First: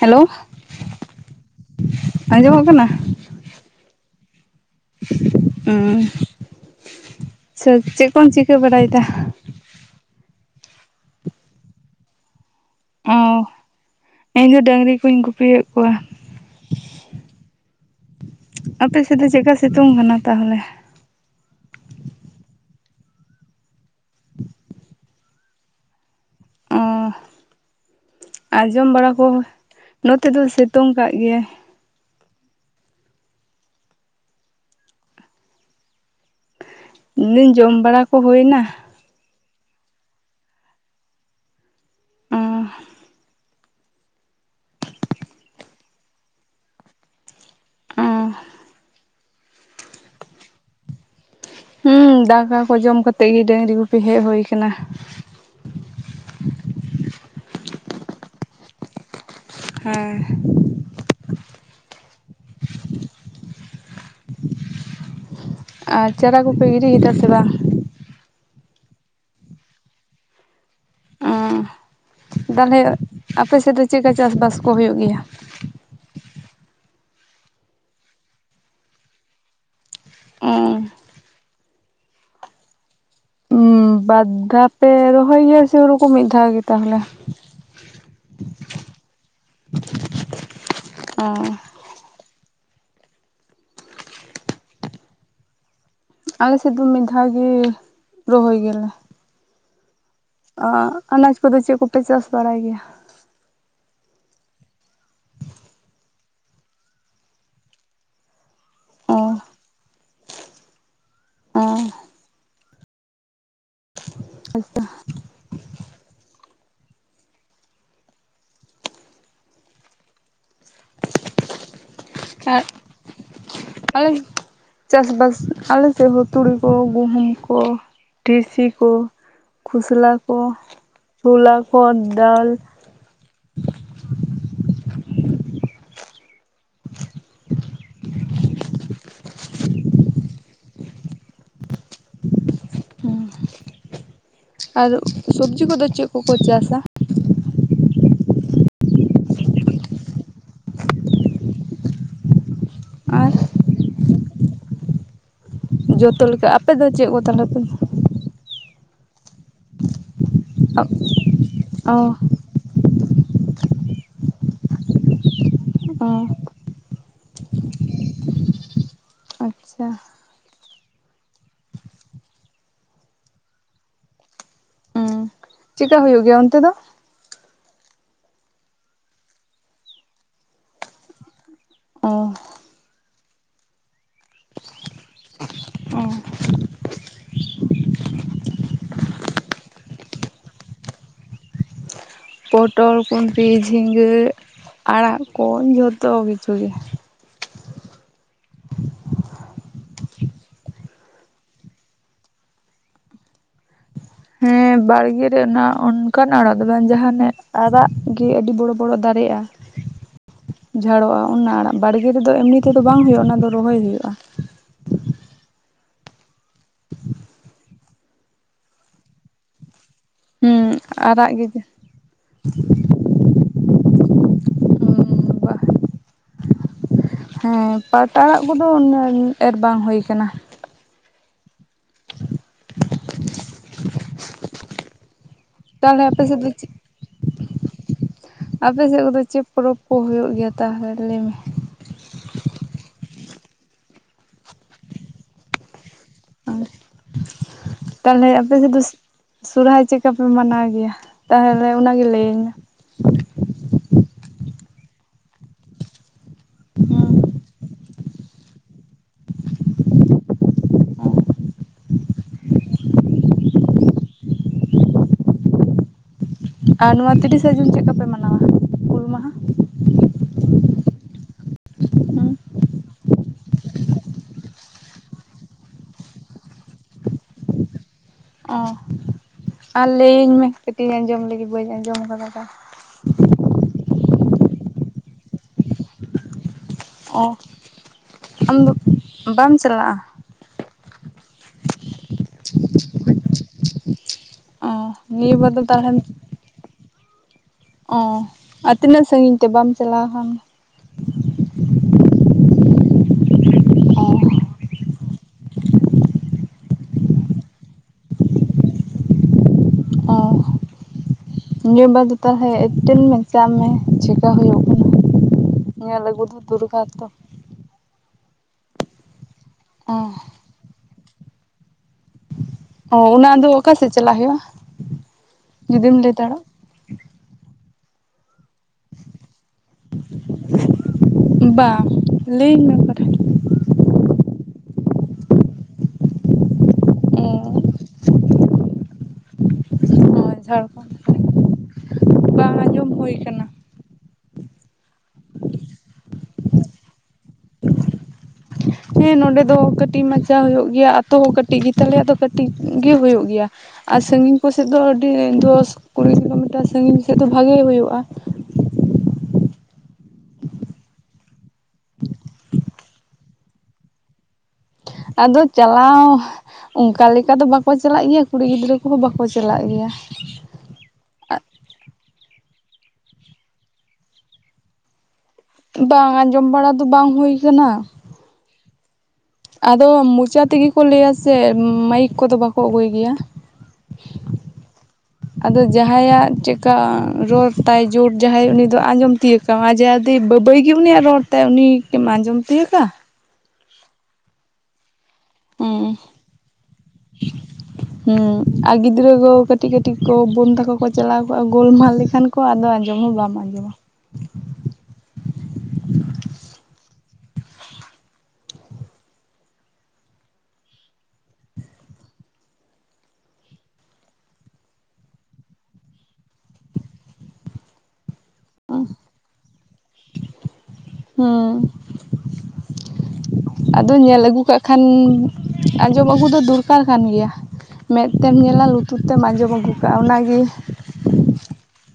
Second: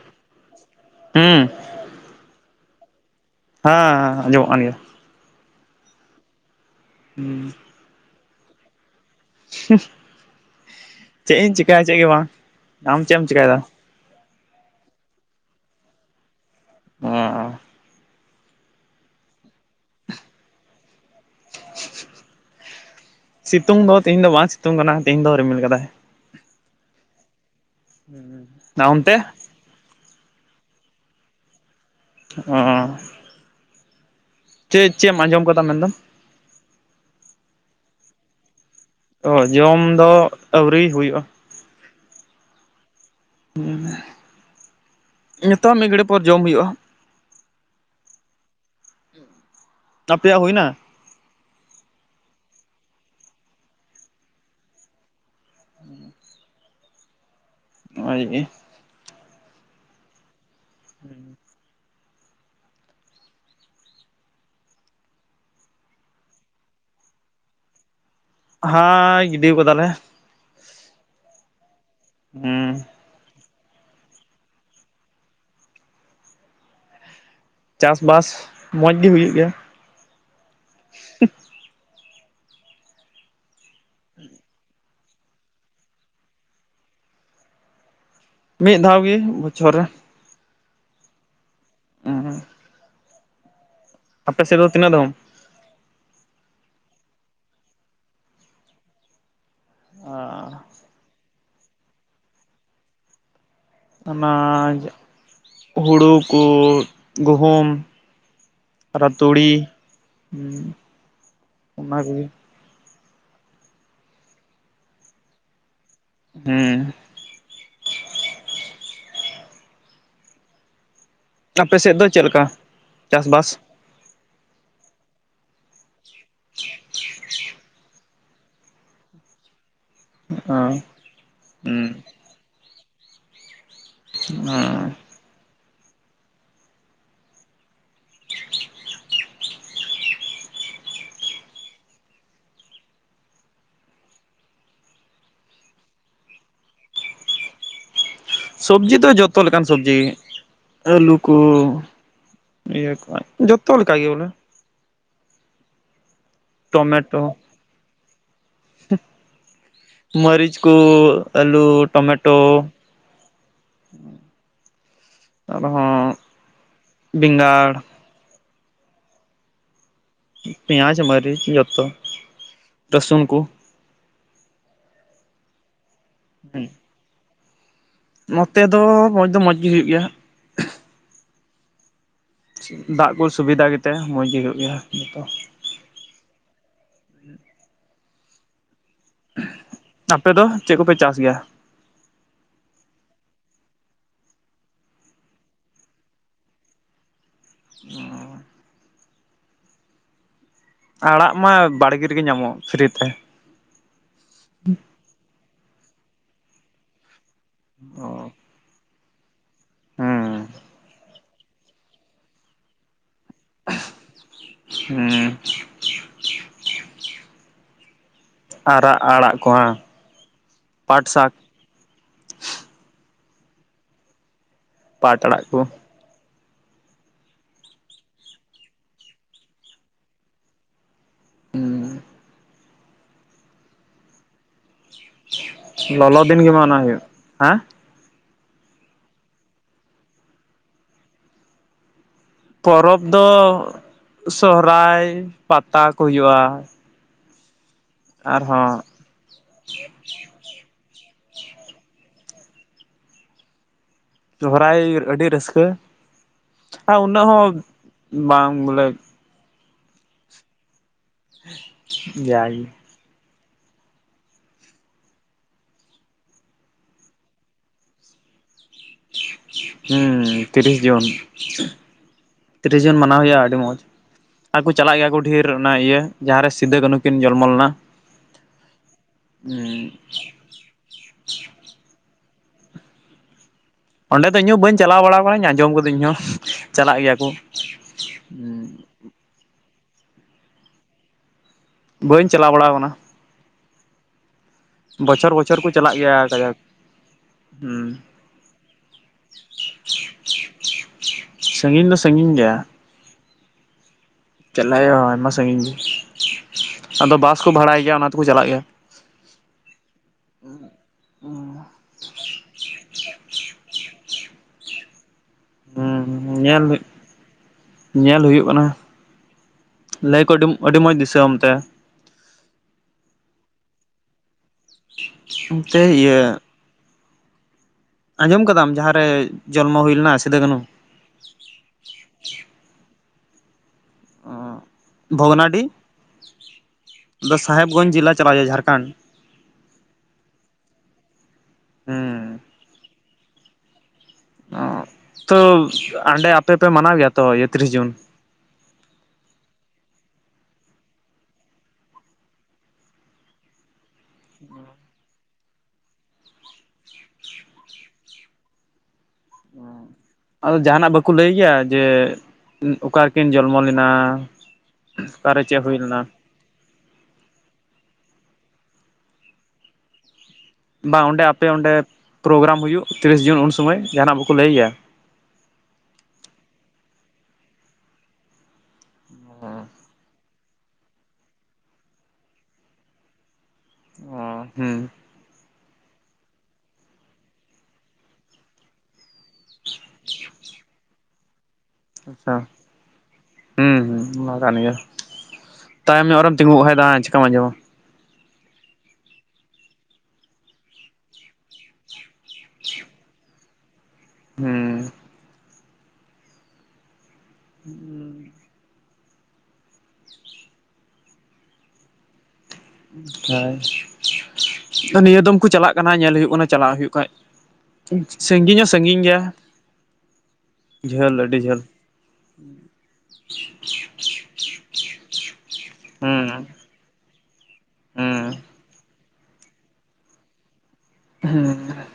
Hello ᱦᱩᱸ ᱟᱸᱡᱚᱢᱚᱜ ᱠᱟᱱᱟ? ᱦᱟᱸ ᱦᱮᱸ ᱟᱸᱡᱚᱢᱚᱜ ᱠᱟᱱ ᱜᱮᱭᱟ, ᱩᱸᱻ [unintelligible] [inaudible] ᱪᱮᱫ ᱠᱚᱢ ᱪᱤᱠᱟᱹ ᱵᱟᱲᱟᱭᱫᱟ? ᱪᱮᱜ ᱤᱧ ᱪᱮᱠᱟᱭᱟ ᱪᱮᱜ ᱜᱮ ᱵᱟᱝ, ᱟᱢ ᱪᱮᱫ ᱮᱢ ᱚ ᱪᱮᱠᱟᱭᱫᱟ? ᱤᱧ ᱫᱚ ᱰᱟᱹᱝᱨᱤ ᱠᱚᱧ ᱜᱩᱯᱤᱭᱮᱫ ᱠᱚᱣᱟ᱾ [unintelligible] ᱟᱯᱮ ᱥᱮᱫ ᱫᱚ ᱪᱮᱜᱠᱟ ᱥᱤᱛᱩᱝ ᱠᱟᱱᱟ ᱛᱟᱦᱚᱞᱮ? ᱥᱤᱛᱩᱝ ᱫᱚ ᱛᱤᱦᱤᱧ ᱫᱚ ᱵᱟᱝ ᱥᱤᱛᱩᱝ ᱠᱟᱱᱟ ᱛᱮᱦᱮᱧ ᱫᱚ ᱨᱤᱢᱤᱞ ᱠᱟᱫᱟᱭ᱾ ᱚ ᱟᱸ ᱟᱨ ᱡᱚᱢ ᱵᱟᱲᱟ ᱚᱱᱛᱮ ᱠᱚᱼᱼ ᱱᱚᱛᱮ ᱫᱚ ᱥᱮᱛᱩᱝ ᱠᱟᱜ ᱜᱮᱭᱟ᱾ [unintelligible] ᱪᱮᱜ ᱪᱮᱫ ᱮᱢ ᱟᱸᱡᱚᱢ ᱟᱠᱟᱫᱟ ᱢᱮᱱᱫᱚ [inaudible] ᱡᱚᱢ ᱵᱟᱲᱟ ᱠᱚ ᱦᱩᱭᱮᱱᱟ? ᱚ ᱡᱚᱢ ᱫᱚ ᱟᱹᱣᱨᱤ ᱦᱩᱭᱩᱜᱼᱟ᱾ [unintelligible] [unintelligible] ᱱᱤᱛᱚᱜ ᱢᱤᱫ ᱜᱷᱟᱹᱲᱤᱡ ᱯᱚᱨ ᱡᱚᱢ ᱦᱩᱭᱩᱜᱼᱟ᱾ [unintelligible] ᱟᱯᱮᱭᱟᱜ ᱦᱩᱭᱱᱟ? ᱦᱩᱸ ᱫᱟᱠᱟ ᱠᱚ ᱡᱚᱢ ᱠᱟᱛᱮᱜ ᱜᱮ ᱰᱟᱹᱝᱨᱤ ᱜᱩᱯᱤ ᱦᱮᱡ ᱦᱩᱭ ᱠᱟᱱᱟ᱾ [unintelligible] ᱦᱮᱸ [unintelligible] ᱟᱨ ᱪᱟᱨᱟ ᱠᱚᱯᱮ ᱜᱤᱰᱤ ᱠᱮᱫᱟ ᱥᱮ ᱵᱟᱝ? ᱦᱮᱸ ᱜᱤᱰᱤᱣ ᱠᱟᱫᱟᱞᱮ᱾ ᱚ ᱦᱩᱸ ᱛᱟᱦᱚᱞᱮ ᱟᱯᱮ ᱥᱮᱫ ᱫᱚ ᱪᱮᱫᱠᱟ ᱪᱟᱥᱵᱟᱥ ᱠᱚ ᱦᱳᱭᱳᱜ ᱜᱮᱭᱟ? ᱪᱟᱥᱵᱟᱥ ᱢᱚᱸᱡᱽ ᱜᱮ ᱦᱩᱭᱩᱜ ᱜᱮᱭᱟ᱾ [unintelligible] ᱵᱟᱼᱫᱷᱟᱣ ᱯᱮ ᱨᱚᱦᱚᱭ ᱜᱮᱭᱟ ᱥᱮ ᱦᱩᱲᱩ ᱠᱚ ᱢᱤᱫ ᱫᱷᱟᱣ ᱜᱮ ᱛᱟᱦᱚᱞᱮ? ᱢᱤᱫ ᱫᱷᱟᱣ ᱜᱮ ᱵᱚᱪᱷᱚᱨ ᱨᱮ᱾ ᱚ [unintelligible] ᱟᱯᱮ ᱥᱮᱫ ᱫᱚ ᱛᱤᱱᱟᱹᱜ ᱫᱚᱢ? ᱟᱞᱮ ᱥᱮᱫ ᱫᱚ ᱢᱤᱫ ᱫᱷᱟᱣ ᱜᱮ ᱨᱚᱦᱚᱭ ᱜᱮᱭᱟ ᱞᱮ᱾ ᱟ ᱟ ᱟᱱᱟᱡᱽ ᱠᱚᱫᱚ ᱪᱮᱫ ᱠᱚᱯᱮ ᱪᱟᱥ ᱵᱟᱲᱟᱭ ᱜᱮᱭᱟ? ᱚᱱᱟᱡ ᱦᱩᱲᱩ ᱠᱚ ᱜᱩᱦᱩᱢ ᱟᱨ ᱚ ᱛᱩᱲᱤ ᱦᱩᱸ ᱚ ᱚᱱᱟ ᱠᱚᱜᱮ᱾ ᱟᱪᱷᱟ᱾ ᱦᱮᱸ ᱟᱯᱮ ᱥᱮᱫ ᱫᱚ ᱪᱮᱫ ᱞᱮᱠᱟ ᱪᱟᱥᱵᱟᱥ? ᱟᱞᱮ ᱪᱟᱥᱵᱟᱥ ᱟᱞᱮ ᱥᱮᱫ ᱦᱚᱸ ᱛᱩᱲᱤ ᱠᱚ ᱜᱩᱦᱩᱢ ᱠᱚ, ᱴᱤᱥᱤ ᱠᱚ ᱠᱷᱚᱥᱞᱟ ᱠᱚ ᱚᱸ ᱪᱷᱚᱞᱟ ᱠᱚ, ᱦᱩᱸ ᱫᱟᱞ [unintelligible] ᱟᱨ ᱥᱚᱵᱽᱡᱤ ᱠᱚᱫᱚ ᱪᱮᱫ ᱠᱚᱠᱚ ᱪᱟᱥᱼᱟ? ᱥᱚᱵᱽᱡᱤ ᱫᱚ ᱡᱚᱛᱚ ᱞᱮᱠᱟᱱ ᱥᱚᱵᱽᱡᱤ ᱟᱹᱞᱩ ᱠᱚ, ᱤᱭᱟᱹ ᱠᱚ ᱟᱨ ᱡᱚᱛᱚ ᱞᱮᱠᱟ ᱜᱮ ᱵᱚᱞᱮ᱾ ᱡᱚᱛᱚ ᱞᱮᱠᱟ ᱟᱯᱮᱫᱚ ᱪᱮᱫ ᱠᱚ ᱛᱟᱦᱚᱞᱮ ᱯᱮ ᱦᱩᱸ ᱢᱟᱹᱨᱤᱪ ᱠᱚ, ᱟᱹᱞᱩ ᱚ ᱴᱚᱢᱮᱴᱳ ᱟᱨᱚ ᱟ ᱵᱮᱸᱜᱟᱲ ᱟᱪᱪᱷᱟ᱾ ᱯᱤᱭᱟᱡᱽ, ᱢᱟᱹᱨᱤᱪ ᱡᱚᱛᱚ ᱨᱟᱥᱩᱱ ᱠᱚ᱾ ᱪᱮᱠᱟ ᱦᱳᱭᱳᱜ ᱜᱮᱭᱟ ᱚᱱᱛᱮ ᱦᱮᱸ ᱫᱚ? ᱱᱚᱛᱮ ᱫᱚ ᱢᱚᱡᱽ ᱫᱚ ᱢᱚᱡᱽ ᱜᱮ ᱦᱩᱭᱩᱜ ᱜᱮᱭᱟ ᱦᱟᱸᱜ᱾ ᱚ ᱫᱟᱜ ᱠᱚ ᱥᱩᱵᱤᱫᱷᱟ ᱜᱮᱛᱮ ᱢᱚᱡᱽ ᱜᱮ ᱦᱩᱭᱩᱜ ᱜᱮᱭᱟ ᱡᱚᱛᱚ᱾ ᱟᱯᱮ ᱫᱚ ᱪᱮᱫ ᱠᱚᱯᱮ ᱪᱟᱥ ᱜᱮᱭᱟ? ᱯᱚᱴᱚᱞ ᱠᱩᱱᱫᱨᱤ ᱡᱷᱤᱸᱜᱟᱹ ᱟᱲᱟᱜ ᱠᱚ ᱡᱷᱚᱛᱚ ᱠᱤᱪᱷᱩ ᱜᱮ᱾ ᱚᱻ ᱟᱲᱟᱜ ᱢᱟ ᱵᱟᱲᱜᱮ ᱨᱮᱜᱮ ᱧᱟᱢᱚᱜ ᱯᱷᱤᱨᱤ ᱛᱮ᱾ ᱦᱮᱸ ᱵᱟᱲᱜᱮ ᱨᱮ ᱚᱱᱟ ᱚᱱᱠᱟᱱ ᱟᱲᱟᱜ ᱫᱚ ᱵᱟᱝ ᱡᱟᱦᱟᱸ ᱚᱱᱮ ᱟᱨᱟᱜ ᱜᱮ ᱚ ᱟᱹᱰᱤ ᱵᱚᱲᱚ ᱵᱚᱲᱚ ᱫᱟᱨᱮᱜᱼᱟ᱾ ᱦᱩᱸ ᱡᱷᱟᱲᱚᱜᱼᱟ ᱚᱱᱟ ᱟᱲᱟᱜ ᱵᱟᱲᱜᱮ ᱨᱮᱫᱚ ᱮᱢᱱᱤ ᱛᱮᱫᱚ ᱵᱟᱝ ᱦᱩᱭᱩᱜᱼᱟ ᱚᱱᱟ ᱫᱚ ᱨᱚᱦᱚᱭ ᱦᱩᱭᱩᱜᱼᱟ᱾ ᱦᱮᱸ᱾ ᱟᱨᱟᱜ ᱟᱲᱟᱜ ᱠᱚ ᱦᱟᱸ᱾ ᱦᱩᱸ ᱯᱟᱴ ᱟᱨᱟᱜ ᱥᱟᱠ ᱜᱮ ᱡᱟ ᱯᱟᱴ ᱟᱲᱟᱜ ᱠᱚ ᱦᱮᱸ ᱯᱟᱴ ᱟᱲᱟᱜ ᱠᱚᱫᱚ ᱩᱱᱟᱹᱜ ᱮᱨ ᱵᱟᱝ ᱦᱩᱭ ᱟᱠᱟᱱᱟ᱾ ᱦᱸᱸᱸ ᱛᱟᱦᱚᱞᱮ ᱞᱚᱞᱚ ᱟᱯᱮ ᱥᱮᱫ ᱫᱤᱱ ᱫᱚ ᱜᱮᱢᱟ ᱪᱮᱫ ᱚᱱᱟ ᱦᱩᱭᱩᱜ, ᱦᱮᱸ ᱟᱯᱮ ᱥᱮᱫ ᱠᱚᱫᱚ ᱪᱮᱫ ᱯᱚᱨᱚᱵᱽ ᱠᱚ ᱦᱩᱭᱩᱜ ᱜᱮᱭᱟ ᱛᱟᱦᱚᱞᱮ ᱞᱟᱹᱭ ᱢᱮ᱾ ᱯᱚᱨᱚᱵᱽ ᱫᱚ ᱥᱚᱦᱨᱟᱭ ᱯᱟᱛᱟ ᱠᱚ ᱦᱩᱭᱩᱜᱼᱟ᱾ ᱛᱟᱦᱞᱮ ᱟᱯᱮ ᱟᱨᱦᱚᱸ ᱥᱮᱫ ᱫᱚ ᱥᱚᱨᱦᱟᱭ ᱪᱮᱼᱠᱟᱯᱮ ᱢᱟᱱᱟᱣ ᱜᱮᱭᱟ ᱛᱟᱦᱚᱞᱮ ᱚᱱᱟᱜᱮ ᱞᱟᱹᱭᱟᱹᱧ ᱢᱮ᱾ ᱥᱚᱦᱨᱟᱭ ᱟᱹᱰᱤ ᱨᱟᱹᱥᱠᱟᱹ ᱟᱨ ᱩᱱᱟᱹᱜ ᱦᱚᱸ ᱵᱟᱝ ᱵᱚᱞᱮ ᱡᱟ ᱜᱤ᱾ ᱟᱨ ᱱᱚᱣᱟ ᱛᱤᱨᱤᱥᱮ ᱡᱩᱱ ᱪᱮᱫ ᱞᱮᱠᱟ ᱯᱮ ᱢᱟᱱᱟᱣᱟ? ᱦᱩᱞ ᱢᱟᱦᱟ? ᱦᱩᱸ ᱛᱤᱨᱤᱥ ᱡᱩᱱ, ᱛᱤᱨᱤᱥ ᱡᱩᱱ ᱢᱟᱱᱟᱣ ᱦᱩᱭᱩᱜᱼᱟ ᱟᱹᱰᱤ ᱢᱚᱡᱽ, ᱟᱨᱠᱩ ᱪᱟᱞᱟᱜ ᱜᱮᱭᱟ ᱠᱩ ᱰᱷᱤᱨ ᱚᱱᱟ ᱤᱭᱟᱹ ᱡᱟᱦᱟᱸᱨᱮ ᱥᱤᱫᱩᱼ ᱠᱟᱹᱱᱦᱩ ᱠᱤᱱ ᱡᱚᱱᱢᱚ ᱞᱮᱱᱟ, ᱚ, ᱦᱩᱸ ᱟᱨ ᱞᱟᱹᱭᱟᱹᱧ ᱢᱮ ᱠᱟᱹᱴᱤᱡ ᱟᱸᱡᱚᱢ ᱞᱟᱹᱜᱤᱫ ᱵᱟᱹᱧ ᱟᱸᱡᱚᱢ ᱟᱠᱟᱫᱟ ᱚᱸᱰᱮ ᱫᱚ ᱤᱧ ᱦᱚᱸ ᱵᱟᱹᱧ ᱪᱟᱞᱟᱣ ᱵᱟᱲᱟ ᱟᱠᱟᱱᱟ ᱟᱸᱡᱚᱢ ᱠᱟᱹᱫᱟᱹᱧ ᱦᱚᱸ ᱪᱟᱞᱟᱜ ᱜᱤᱭᱟ ᱚ ᱠᱩ ᱟᱢ ᱫᱚ ᱵᱟᱢ ᱪᱟᱞᱟᱜᱼᱟ? ᱵᱟᱹᱧ ᱪᱟᱞᱟᱣ ᱵᱟᱲᱟ ᱟᱠᱟᱱᱟ, [inaudible] ᱵᱚᱪᱷᱚᱨ ᱱᱤᱭᱟᱹ ᱵᱟᱨ ᱵᱚᱪᱷᱚᱨ ᱫᱚ ᱠᱩ ᱪᱟᱞᱟᱜ ᱛᱟᱦᱚᱞᱮᱢ ᱜᱮᱭᱟ ᱠᱟᱡᱟᱠ, ᱦᱩᱸ ᱚ ᱟᱨ ᱛᱤᱱᱟᱹᱜ ᱥᱟᱺᱜᱤᱧ ᱛᱮ? ᱵᱟᱢ ᱪᱟᱞᱟᱣ ᱠᱷᱟᱱ, ᱥᱟᱺᱜᱤᱧ ᱫᱚ ᱥᱟᱺᱜᱤᱧ ᱜᱮᱭᱟ, ᱚ ᱪᱟᱞᱟᱜ ᱦᱩᱭᱩᱜ-ᱟ ᱳᱞᱢᱳᱥᱴ, ᱥᱟᱺᱜᱤᱧ ᱜᱤ, ᱟᱫᱚ ᱵᱟᱥ ᱠᱚ ᱵᱷᱟᱲᱟᱭ ᱜᱮᱭᱟ ᱚᱱᱟ ᱛᱮᱠᱚ ᱪᱟᱞᱟᱜ ᱜᱮᱭᱟ [inaudible] ᱧᱩᱢ ᱵᱟᱫᱽ ᱫᱚ ᱛᱟᱦᱚᱞᱮ ᱮᱴᱮᱞ ᱢᱮᱛᱟᱜ ᱢᱮ ᱪᱮᱠᱟ ᱦᱩᱭᱩᱜ ᱠᱟᱱᱟ? ᱦᱩᱸ ᱧᱮᱞ ᱟᱹᱜᱩ ᱫᱚ ᱧᱮᱞ ᱫᱩᱨᱠᱟᱨ ᱛᱚ, ᱧᱮᱞ ᱦᱩᱭᱩᱜ ᱠᱟᱱᱟ, ᱚ ᱞᱟᱹᱭ ᱠᱚ ᱟᱹᱰᱤᱼᱟᱹᱰᱤ ᱢᱚᱸᱡᱽ ᱫᱤᱥᱟᱹᱢ ᱠᱚ ᱚᱱᱛᱮ, ᱚ ᱚᱱᱟ ᱟᱫᱚ ᱚᱠᱟ ᱥᱮᱫ ᱪᱟᱞᱟᱜ ᱦᱳᱭᱳᱜᱼᱟ? ᱚᱱᱛᱮ ᱤᱭᱟᱹ ᱟᱸᱡᱚᱢ ᱠᱟᱫᱟᱢ ᱡᱟᱦᱟᱸ ᱨᱮ ᱡᱚᱱᱢᱚ ᱦᱩᱭ ᱞᱮᱱᱟ ᱥᱤᱫᱩᱼ ᱠᱟᱹᱱᱩ? ᱵᱟ, ᱞᱟᱹᱭᱤᱧ ᱢᱮ ᱚᱠᱟᱴᱷᱮᱱ, ᱵᱷᱚᱜᱽᱱᱟᱰᱤ ᱚ ᱫᱚ ᱥᱟᱦᱮᱵᱽᱜᱚᱧᱡᱽ ᱡᱤᱞᱟ ᱪᱟᱞᱟᱣ ᱦᱩᱭᱩᱜᱼᱟ ᱡᱷᱟᱲᱠᱷᱚᱸᱰ, ᱡᱷᱟᱲᱠᱷᱚᱸᱱᱰ ᱦᱩᱸ ᱵᱟᱝ ᱟᱸᱡᱚᱢ ᱦᱩᱭ ᱟᱠᱟᱱᱟ, ᱚ ᱛᱚ ᱚᱸᱰᱮ ᱟᱯᱮ ᱯᱮ ᱢᱟᱱᱟᱣ ᱜᱮᱭᱟ ᱛᱚ ᱛᱤᱨᱤᱥ ᱡᱩᱱ? ᱦᱮᱸ ᱱᱚᱸᱰᱮ ᱫᱚ ᱠᱟᱹᱴᱤᱡ ᱢᱟᱪᱟ ᱦᱩᱭᱩᱜ ᱜᱮᱭᱟ ᱟᱛᱳ ᱦᱚᱸ ᱠᱟᱹᱴᱤᱡ ᱜᱮᱛᱟᱞᱮᱭᱟ ᱫᱚ ᱠᱟᱹᱴᱤᱡ ᱜᱮ ᱦᱩᱭᱩᱜ ᱜᱮᱭᱟ᱾ ᱟᱨ ᱥᱟᱺᱜᱤᱧ ᱠᱚᱥᱮᱫ ᱫᱚ ᱟᱹᱰᱤ ᱫᱚᱥ ᱠᱩᱲᱤᱠᱚ ᱢᱮᱛᱟᱜᱼᱟ ᱥᱟᱺᱜᱤᱧ ᱥᱮᱫ ᱫᱚ ᱵᱷᱟᱜᱮ ᱦᱩᱭᱩᱜᱼᱟ᱾ ᱚᱺ, ᱟᱫᱚ ᱡᱟᱦᱟᱸᱱᱟᱜ ᱵᱟᱠᱩ ᱞᱟᱹᱭ ᱜᱮᱭᱟ? ᱡᱮ ᱳᱸ ᱚᱠᱟ ᱨᱮᱠᱤᱱ ᱡᱚᱱᱢᱚ ᱞᱮᱱᱟ? ᱟᱫᱚ ᱚᱠᱟᱨᱮ ᱪᱮᱫ ᱦᱩᱭ ᱞᱮᱱᱟ ᱪᱟᱞᱟᱣ ᱚᱱᱠᱟ ᱞᱮᱠᱟ ᱫᱚ ᱵᱟᱠᱚ ᱪᱟᱞᱟᱜ ᱜᱮᱭᱟ ᱠᱩᱲᱤ ᱜᱤᱫᱽᱨᱟᱹ ᱠᱚᱦᱚᱸ ᱵᱟᱠᱚ ᱪᱟᱞᱟᱜ ᱜᱮᱭᱟ᱾ ᱵᱟᱸ ᱚᱸᱰᱮ ᱟᱯᱮ ᱚᱸᱰᱮ ᱯᱨᱳᱜᱨᱟᱢ ᱦᱩᱭᱩᱜ ᱛᱤᱨᱤᱥ ᱡᱩᱱ, ᱩᱱ ᱥᱳᱢᱚᱭ ᱡᱟᱦᱟᱸᱱᱟᱜ ᱵᱟᱠᱚ ᱞᱟᱹᱭᱮᱭᱟ? ᱵᱟᱝ ᱟᱸᱡᱚᱢ ᱵᱟᱲᱟ ᱫᱚ ᱵᱟᱝ ᱦᱩᱭ ᱠᱟᱱᱟ, ᱟᱫᱚ ᱢᱩᱸᱪᱟ ᱛᱮᱜᱮ ᱠᱚ ᱞᱟᱹᱭᱟ ᱥᱮ ᱢᱟᱭᱤᱠ ᱠᱚ ᱫᱚ ᱵᱟᱠᱚ ᱟᱹᱜᱩᱭ ᱜᱮᱭᱟ᱾ ᱦᱩᱸ ᱟᱫᱚ- ᱡᱟᱦᱟᱸᱭᱟᱜ ᱪᱮᱠᱟ ᱨᱚᱨ ᱛᱟᱭ ᱡᱩᱨ ᱡᱟᱦᱟᱸᱭ ᱩᱱᱤ ᱫᱚ ᱟᱸᱡᱚᱢ ᱛᱤᱭᱟᱹᱜ ᱛᱟᱢᱟᱭᱟᱹᱜᱼᱟᱢ ᱟᱨ ᱡᱩ ᱫᱤ ᱵᱟᱹᱵᱟᱹᱭ ᱜᱮ ᱩᱱᱤᱭᱟᱜ ᱨᱚᱲᱛᱮ ᱩᱱᱤ ᱟᱪᱪᱷᱟ ᱦᱩᱸ ᱦᱸ ᱚᱱᱟ ᱠᱟᱱ ᱜᱮᱭᱟ᱾ ᱛᱟᱭᱚᱢ ᱧᱚᱜ ᱨᱮᱢ ᱛᱤᱸᱜᱩ ᱠᱷᱟᱡ ᱫᱚ ᱦᱟᱸ ᱪᱤᱠᱚᱢ ᱟᱸᱡᱚᱢᱟ, ᱦᱩᱸ, ᱟᱨ ᱜᱤᱫᱽᱨᱟᱹ ᱠᱚ ᱠᱟᱹᱴᱤᱡ ᱠᱟᱹᱴᱤᱡ ᱠᱚ ᱵᱳᱱ ᱛᱟᱠᱚ ᱠᱚ ᱪᱟᱞᱟᱣ ᱠᱚᱜᱼᱟ ᱜᱚᱞᱢᱟᱞ ᱞᱮᱠᱷᱟᱱ ᱠᱚ ᱟᱫᱚ ᱟᱸᱡᱚᱢ ᱦᱚᱸ ᱵᱟᱢ ᱟᱸᱡᱚᱢᱟ᱾ ᱦᱩᱸ ᱦᱩᱸ ᱦᱳᱭ ᱱᱤᱭᱟᱹ ᱫᱚᱢ ᱠᱚ ᱪᱟᱞᱟᱜ ᱠᱟᱱᱟ ᱧᱮᱞ ᱦᱩᱭᱩᱜ ᱠᱟᱱᱟ ᱪᱟᱞᱟᱜ ᱦᱩᱭᱩᱜ ᱠᱷᱟᱡ, ᱥᱟᱺᱜᱤᱧ ᱦᱚᱸ ᱥᱟᱺᱜᱤᱧ ᱜᱮᱭᱟ ᱡᱷᱟᱹᱞ ᱟᱹᱰᱤ ᱡᱷᱟᱹᱞ᱾ ᱦᱮᱸ ᱟᱫᱚ ᱧᱮᱞ ᱟᱹᱜᱩ ᱠᱟᱜ ᱠᱷᱟᱱ ᱟᱸᱡᱚᱢ ᱟᱜᱩ ᱦᱩᱸ ᱫᱚ ᱫᱩᱨ ᱫᱚᱨᱠᱟᱨ ᱠᱟᱱ ᱜᱮᱭᱟ, ᱢᱮᱫ ᱦᱩᱸ ᱛᱮᱢ ᱧᱮᱞᱟ ᱞᱩᱛᱩᱨ ᱛᱮᱢ ᱟᱸᱡᱚᱢ ᱟᱹᱜᱩ ᱠᱟᱜᱼᱟ ᱚᱱᱟᱜᱤ, ᱦᱮᱸ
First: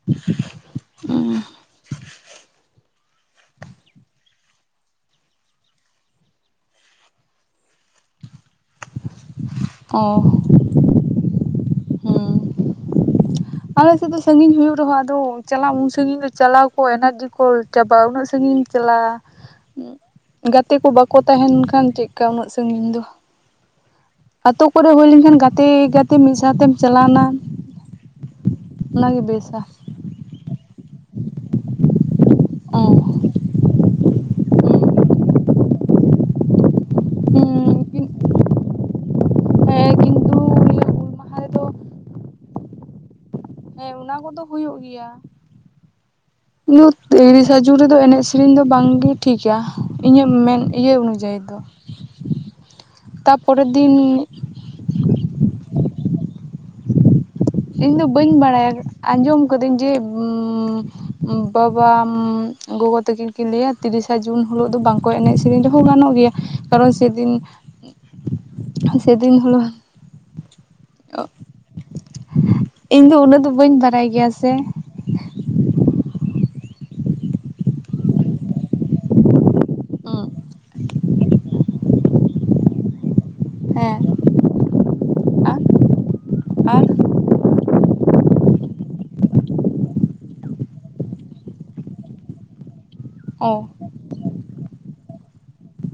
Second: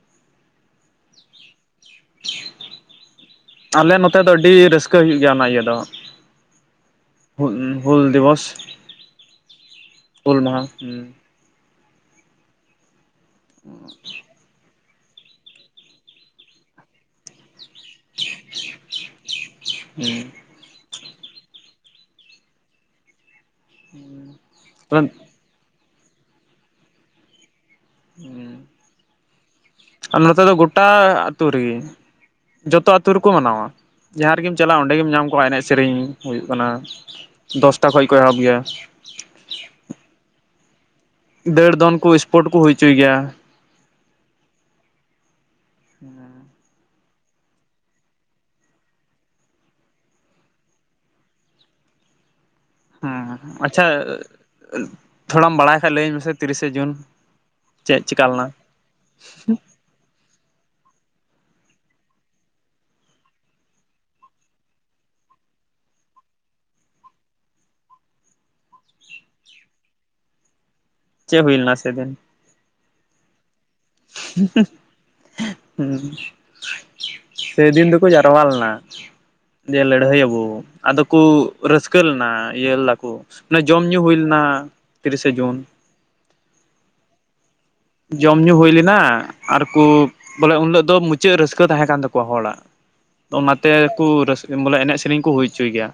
[inaudible] ᱟᱞᱮ ᱱᱚᱛᱮ ᱫᱚ ᱟᱹᱰᱤ ᱨᱟᱹᱥᱠᱟᱹ ᱦᱩᱭᱩᱜ ᱜᱮᱭᱟ ᱚᱱᱟ ᱤᱭᱟᱹ ᱫᱚ [unintelligible] ᱦᱩᱞ ᱫᱤᱵᱚᱥ ᱚ ᱦᱩᱞ ᱢᱟᱦᱟ ᱦᱩᱸᱻ᱾ ᱦᱮᱸ ᱟᱞᱮ ᱥᱮᱫ ᱫᱚ ᱥᱟᱺᱜᱤᱧ ᱦᱩᱭᱩᱜ ᱨᱮᱦᱚᱸ ᱟᱫᱚ ᱪᱟᱞᱟᱜ ᱩᱱ ᱥᱟᱹᱜᱤᱧ ᱫᱚ ᱪᱟᱞᱟᱣ ᱠᱚ ᱮᱱᱟᱨᱡᱤ ᱠᱚ ᱪᱟᱵᱟᱜ-ᱟ ᱩᱱᱟᱹᱜ ᱥᱟᱺᱜᱤᱧ ᱦᱩᱸ ᱪᱟᱞᱟᱜ-ᱟ᱾ ᱜᱟᱛᱮ ᱠᱚ ᱵᱟᱠᱚ ᱛᱟᱦᱮᱱ ᱠᱷᱟᱱ ᱪᱮᱫᱠᱟ ᱩᱱᱟᱹᱜ ᱥᱟᱺᱜᱤᱧ ᱫᱚ ᱟᱹᱛᱳ ᱠᱚᱨᱮ ᱦᱩᱭ ᱞᱮᱱᱠᱷᱟᱱ ᱜᱟᱛᱮ ᱜᱟᱛᱮ ᱢᱤᱫ ᱥᱟᱶᱛᱮᱢ ᱪᱟᱞᱟᱣᱱᱟ ᱦᱩᱸ ᱚᱱᱟᱜᱮ ᱵᱮᱥᱟ᱾ ᱟᱨ ᱱᱚᱛᱮ ᱫᱚ ᱜᱚᱴᱟ ᱟᱹᱛᱩ ᱨᱮᱜᱮ ᱚ ᱡᱚᱛᱚ ᱟᱛᱩ ᱨᱮᱠᱚ ᱢᱟᱱᱟᱣᱟ᱾ ᱡᱟᱦᱟᱸ ᱨᱮᱜᱮᱢ ᱪᱟᱞᱟᱜ-ᱟ ᱚᱸᱰᱮ ᱜᱮᱢ ᱧᱟᱢ ᱠᱚᱣᱟ ᱮᱱᱮᱡ ᱥᱮᱨᱮᱧ ᱦᱩᱭᱩᱜ ᱠᱟᱱᱟ ᱫᱚᱥᱴᱟ ᱠᱷᱚᱱ ᱦᱮᱸ ᱠᱚ ᱮᱦᱚᱵ ᱜᱮᱭᱟ᱾ ᱦᱮᱸ ᱠᱤᱱᱛᱩ ᱱᱤᱭᱟᱹ ᱦᱩᱞ ᱢᱟᱦᱟ ᱨᱮᱫᱚ ᱫᱟᱹᱲ ᱫᱚᱱ ᱠᱚ ᱥᱯᱚᱴ ᱠᱚ ᱦᱩᱭ ᱚᱪᱚᱭ ᱜᱮᱭᱟ᱾ ᱦᱮᱸ ᱚᱱᱟ ᱠᱚᱫᱚ ᱦᱩᱭᱩᱜ ᱜᱮᱭᱟ᱾ ᱦᱩᱸ ᱞᱩᱛ ᱤᱨᱤᱥᱥᱟ ᱡᱩᱱ ᱨᱮᱫᱚ ᱮᱱᱮᱡ ᱥᱮᱨᱮᱧ ᱫᱚ ᱵᱟᱝᱜᱮ ᱴᱷᱤᱠᱟ ᱤᱧᱟᱹᱜ ᱢᱮᱱ ᱤᱭᱟᱹ ᱚᱱᱩᱡᱟᱭᱤ ᱫᱚ᱾ ᱦᱮᱸ ᱛᱟᱯᱚᱨᱮᱨ ᱟᱪᱪᱷᱟ ᱫᱤᱱ ᱛᱷᱚᱲᱟᱢ ᱵᱟᱲᱟᱭ ᱠᱷᱟᱡ ᱞᱟᱹᱭᱟᱹᱧ ᱢᱮᱥᱮ ᱛᱤᱨᱤᱥᱥᱥᱟ ᱡᱩᱱ? ᱤᱧ ᱪᱮᱫ ᱫᱚ ᱪᱮᱠᱟ ᱵᱟᱹᱧ ᱞᱮᱱᱟ ᱵᱟᱲᱟᱭᱟ ᱟᱸᱡᱚᱢ ᱠᱟᱹᱫᱟᱹᱧ ᱡᱮ ᱵᱟᱵᱟ ᱜᱚᱜᱚ ᱛᱟᱠᱤᱱ ᱠᱤᱱ ᱞᱟᱹᱭᱟ ᱛᱤᱨᱤᱥᱥᱟ ᱡᱩᱱ ᱦᱤᱞᱳᱜ ᱫᱚ ᱵᱟᱝᱠᱚ ᱮᱱᱮᱡ ᱥᱮᱨᱮᱧ ᱨᱮᱦᱚᱸ ᱜᱟᱱᱚᱜ ᱜᱮᱭᱟ᱾ ᱠᱟᱨᱚᱱ ᱥᱮᱫᱤᱱ ᱥᱮᱫᱤᱱ ᱦᱮᱞᱚᱜ ᱪᱮᱫ ᱦᱩᱭ ᱞᱮᱱᱟ ᱥᱮᱫᱤᱱ? ᱤᱧ ᱫᱚ ᱩᱱᱟᱹᱜ ᱫᱚ ᱵᱟᱹᱧ ᱵᱟᱲᱟᱭᱟ ᱦᱩᱸ ᱥᱮᱫᱤᱱ ᱫᱚᱠᱚ ᱡᱟᱨᱣᱟ ᱞᱮᱱᱟ᱾ ᱫᱮ ᱞᱟᱹᱲᱦᱟᱹᱭᱟᱵᱚ ᱟᱫᱚ ᱠᱚ ᱨᱟᱹᱥᱠᱟᱹ ᱞᱮᱱᱟ ᱤᱭᱟᱹ ᱞᱮᱫᱟᱠᱚ᱾ ᱟᱱᱮ ᱡᱚᱢ ᱧᱩ ᱦᱮᱸ ᱦᱩᱭ ᱞᱮᱱᱟ ᱛᱤᱨᱤᱥᱥᱟ ᱡᱩᱱ ᱟᱨ ᱡᱚᱢ ᱧᱩ ᱦᱩᱭ ᱞᱮᱱᱟ ᱟᱨᱠᱚ ᱵᱚᱞᱮ ᱩᱱᱦᱤᱞᱚᱜ ᱫᱚ ᱢᱩᱪᱟᱹᱫ ᱨᱟᱹᱥᱠᱟᱹ ᱛᱟᱦᱮᱸ ᱠᱟᱱ ᱛᱟᱠᱚᱣᱟ ᱦᱚᱲᱟᱜ ᱚ ᱚᱱᱟᱛᱮᱠᱚ ᱨᱟᱹᱥᱠᱟᱹ ᱵᱚᱞᱮ ᱮᱱᱮᱡ ᱥᱮᱨᱮᱧ ᱠᱚ ᱦᱩᱭ ᱚᱪᱚᱭ ᱜᱮᱭᱟ᱾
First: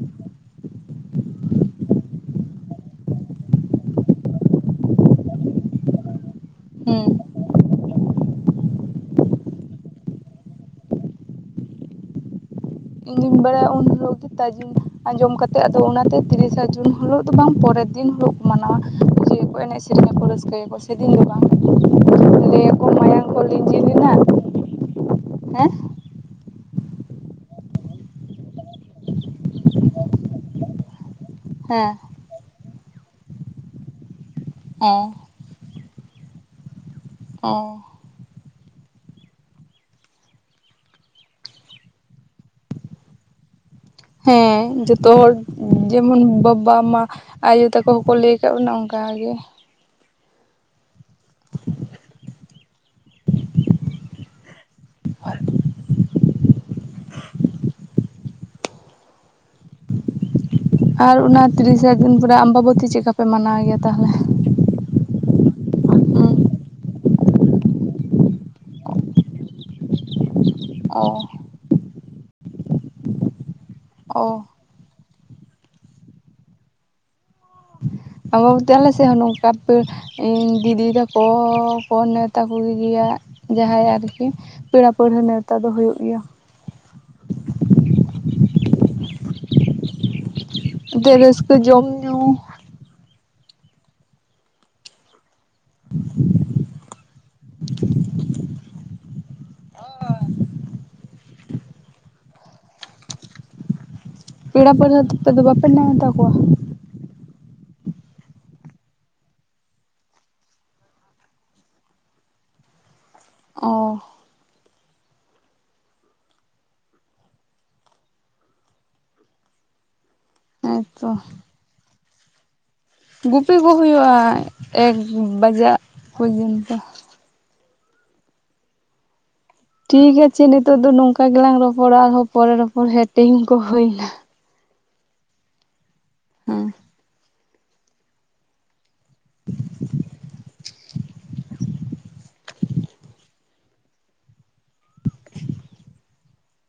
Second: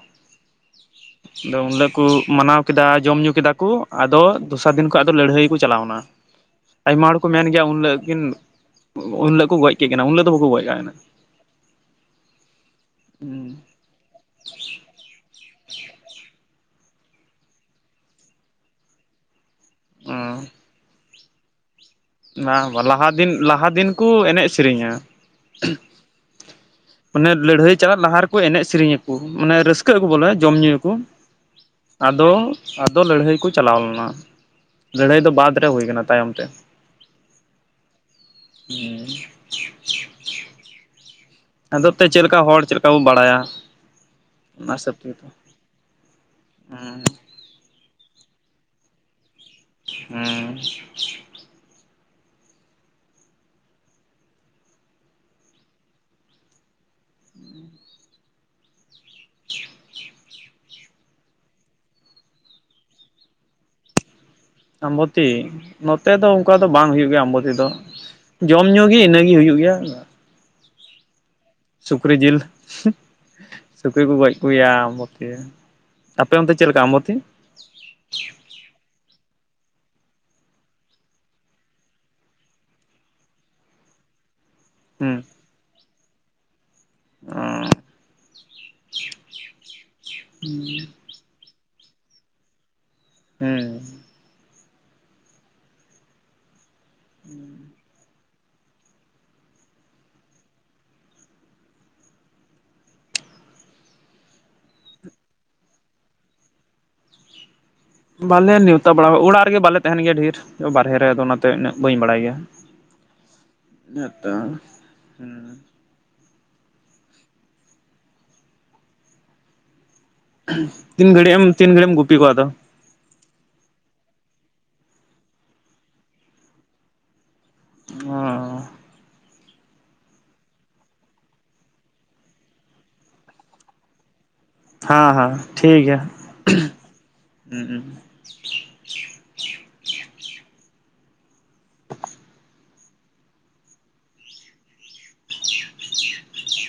[inaudible] ᱟᱫᱚ ᱩᱱᱦᱤᱞᱳᱜ ᱠᱚ ᱢᱟᱱᱟᱣ ᱠᱮᱫᱟ ᱡᱚᱢ ᱧᱩ ᱠᱮᱫᱟ ᱠᱚ ᱟᱫᱚ ᱫᱚᱥᱟᱨ ᱫᱤᱱ ᱠᱷᱚᱡ ᱟᱫᱚ ᱞᱟᱹᱲᱦᱟᱹᱭ ᱜᱮᱠᱚ ᱪᱟᱞᱟᱣ ᱮᱱᱟ᱾ ᱦᱮᱸ ᱟᱭᱢᱟ ᱦᱚᱲ ᱠᱚ ᱢᱮᱱ ᱜᱮᱭᱟ ᱩᱱ ᱦᱤᱞᱳᱜ ᱠᱤᱱ ᱩᱱ ᱦᱤᱞᱳᱜ ᱠᱚ ᱜᱚᱡ ᱠᱮᱜ ᱠᱤᱱᱟ ᱩᱱ ᱦᱤᱞᱳᱜ ᱫᱚ ᱵᱟᱠᱚ ᱜᱚᱡ ᱠᱟᱜ ᱠᱤᱱᱟ᱾ ᱤᱧ ᱵᱟᱲᱟᱭᱟ ᱩᱱ ᱦᱤᱞᱟᱜ ᱜᱮ ᱛᱟᱡᱤ ᱟᱸᱡᱚᱢ ᱠᱟᱛᱮ ᱟᱫᱚ ᱚᱱᱟᱛᱮ ᱛᱤᱨᱤᱥᱥᱟ ᱡᱩᱱ ᱦᱤᱞᱳᱜ ᱫᱚ ᱵᱟᱝ ᱯᱚᱨᱮ ᱫᱤᱱ ᱦᱤᱞᱳᱜ ᱠᱚ ᱢᱟᱱᱟᱣᱟ ᱯᱩᱡᱟᱹᱭᱟᱠᱚ ᱮᱱᱮᱡ ᱥᱮᱨᱮᱧᱟᱠᱚ ᱨᱟᱹᱥᱠᱟᱹᱭᱟᱠᱚ ᱥᱮ ᱚᱱᱟ ᱵᱟᱝ ᱞᱟᱦᱟ ᱢᱟᱭᱟᱝ ᱫᱤᱱ ᱠᱚ ᱞᱟᱦᱟ ᱞᱤᱸᱡᱤ ᱫᱤᱱ ᱠᱩ ᱞᱮᱱᱟ ᱮᱱᱮᱡ ᱥᱮᱨᱮᱧᱟ᱾ ᱦᱮᱸ [inaudible] ᱚᱱᱮ ᱞᱟᱹᱲᱦᱟᱹᱭ ᱪᱟᱞᱟᱜ ᱞᱟᱦᱟ ᱨᱮᱠᱚ ᱮᱱᱮᱡ ᱥᱮᱨᱮᱧ ᱟᱠᱩ ᱢᱟᱱᱮ ᱨᱟᱹᱥᱠᱟᱹᱜ ᱟᱠᱚ ᱵᱚᱞᱮ ᱡᱚᱢ ᱧᱩᱭ ᱟᱠᱚ᱾ ᱦᱮᱸ ᱟᱫᱚ ᱟᱫᱚ ᱞᱟᱹᱲᱦᱟᱹᱭ ᱠᱩ ᱪᱟᱞᱟᱣ ᱞᱮᱱᱟ ᱚ ᱞᱟᱹᱲᱦᱟᱹᱭ ᱫᱚ ᱵᱟᱫᱽ ᱨᱮ ᱦᱩᱭ ᱟᱠᱟᱱᱟ ᱛᱟᱭᱚᱢ ᱛᱮ᱾ ᱚ [unintelligible] ᱟᱫᱚ ᱛᱮ ᱪᱮᱫ ᱞᱮᱠᱟ ᱦᱚᱲ ᱪᱮᱫ ᱞᱮᱠᱟ ᱵᱚ ᱵᱟᱲᱟᱭᱟ᱾ ᱦᱮᱸ ᱚᱱᱟ ᱦᱤᱥᱟᱹᱵ ᱡᱚᱛᱚ ᱛᱮᱜᱮ ᱛᱚ ᱦᱚᱲ ᱡᱮᱢᱚᱱ ᱵᱟᱵᱟ ᱢᱟ ᱦᱩᱸ ᱟᱭᱳ ᱛᱟᱠᱚ ᱦᱚᱠᱚ ᱞᱟᱹᱭ ᱟᱠᱟᱫ ᱵᱚᱱᱟ ᱚᱱᱠᱟᱜᱮ᱾ ᱦᱚᱸ ᱟᱨ [inaudible] [inaudible] ᱟᱨ ᱚᱱᱟ ᱛᱤᱨᱤᱥᱥᱟ ᱡᱩᱱ ᱯᱚᱨᱮ ᱟᱢᱵᱟᱵᱚᱛᱤ ᱪᱮᱫᱠᱟ ᱯᱮ ᱢᱟᱱᱟᱣ ᱜᱮᱭᱟ ᱛᱟᱦᱚᱞᱮ? ᱟᱢᱵᱚᱛᱤ ᱱᱚᱛᱮ ᱫᱚ ᱚᱱᱠᱟ ᱫᱚ ᱵᱟᱝ ᱦᱩᱭᱩᱜ ᱜᱮᱭᱟ ᱟᱢᱵᱚᱛᱤ ᱫᱚ ᱾ ᱡᱚᱢ ᱧᱩ ᱜᱤ ᱤᱱᱟᱹᱜᱤ ᱦᱩᱭᱩᱜ ᱜᱮᱭᱟ ᱾ ᱚ ᱾ ᱥᱩᱠᱨᱤ ᱡᱤᱞ, ᱥᱩᱠᱨᱤ ᱠᱚ ᱜᱚᱡ ᱚ ᱠᱚᱜᱮᱭᱟ [unintelligible] ᱟᱯᱮ ᱚᱱᱛᱮ ᱪᱮᱫ ᱞᱮᱠᱟ ᱟᱢᱵᱚᱛᱤ? ᱟᱢᱵᱟᱵᱚᱛᱤ ᱟᱞᱮ ᱥᱮᱜ ᱦᱚᱸ ᱱᱚᱝᱠᱟ ᱯᱟᱹ ᱤᱧ ᱫᱤᱫᱤ ᱛᱟᱠᱚ ᱠᱚ ᱱᱮᱶᱛᱟ ᱠᱚ ᱜᱮ ᱜᱮᱭᱟ ᱡᱟᱦᱟᱸᱭ ᱟᱨᱠᱤ ᱯᱮᱲᱟ ᱦᱩᱸ ᱯᱟᱹᱲᱦᱟᱹ ᱱᱮᱣᱛᱟ ᱫᱚ ᱦᱩᱭᱩᱜ ᱜᱮᱭᱟ ᱾ ᱚ [inaudible] ᱦᱩᱸ ᱾ ᱛᱮ ᱨᱟᱹᱥᱠᱟᱹ ᱡᱚᱢ ᱧᱩ ᱾ ᱦᱮᱸ ᱾ [inaudible] ᱩᱸ ᱾ ᱯᱮᱲᱟ ᱯᱟᱹᱲᱦᱟᱹ ᱛᱟᱯᱮ ᱫᱚ ᱵᱟᱯᱮ ᱱᱮᱶᱛᱟ ᱠᱚᱣᱟ? ᱵᱟᱞᱮ ᱱᱮᱶᱛᱟ ᱵᱟᱲᱟ ᱚᱲᱟᱜ ᱨᱮᱜᱮ ᱵᱟᱞᱮ ᱛᱟᱦᱮᱱ ᱜᱮᱭᱟ ᱰᱷᱮᱨ ᱵᱟᱨᱦᱮ ᱨᱮ, ᱟᱫᱚ ᱚᱱᱟᱛᱮ ᱤᱱᱟᱹᱜ ᱵᱟᱹᱧ ᱵᱟᱲᱟᱭ ᱜᱮᱭᱟ ᱾ [inaudible] [unintelligible] ᱛᱤᱱ ᱦᱮᱸᱛᱚ ᱜᱷᱟᱹᱲᱤᱡ ᱮᱢ, ᱛᱤᱱ ᱜᱷᱟᱹᱲᱤᱡ ᱮᱢ ᱜᱩᱯᱤ ᱠᱚᱣᱟ ᱟᱫᱚ? ᱜᱩᱯᱤ ᱠᱚ ᱦᱩᱭᱩᱜᱼᱟ ᱮᱠ ᱵᱟᱡᱟᱜ ᱯᱳᱡᱚᱱᱛᱚ ᱾ ᱚ ᱾ ᱴᱷᱤᱠ ᱟᱪᱷᱮ ᱱᱮᱛᱚᱜ ᱫᱚ ᱱᱚᱝᱠᱟ ᱜᱮᱞᱟᱝ ᱨᱚᱯᱚᱲᱟ ᱟᱨᱦᱚᱸ ᱯᱚᱨᱮ ᱨᱚᱯᱚᱲ ᱦᱳᱭᱳᱜ-ᱟ ᱴᱟᱹᱭᱤᱢ ᱠᱚ ᱦᱳᱭ ᱱᱟ ᱾ ᱦᱟᱸ ᱦᱟᱸ ᱴᱷᱤᱠ ᱜᱮᱭᱟ ᱦᱮᱸ [unintelligible] ᱦᱩᱸᱻ [inaudible]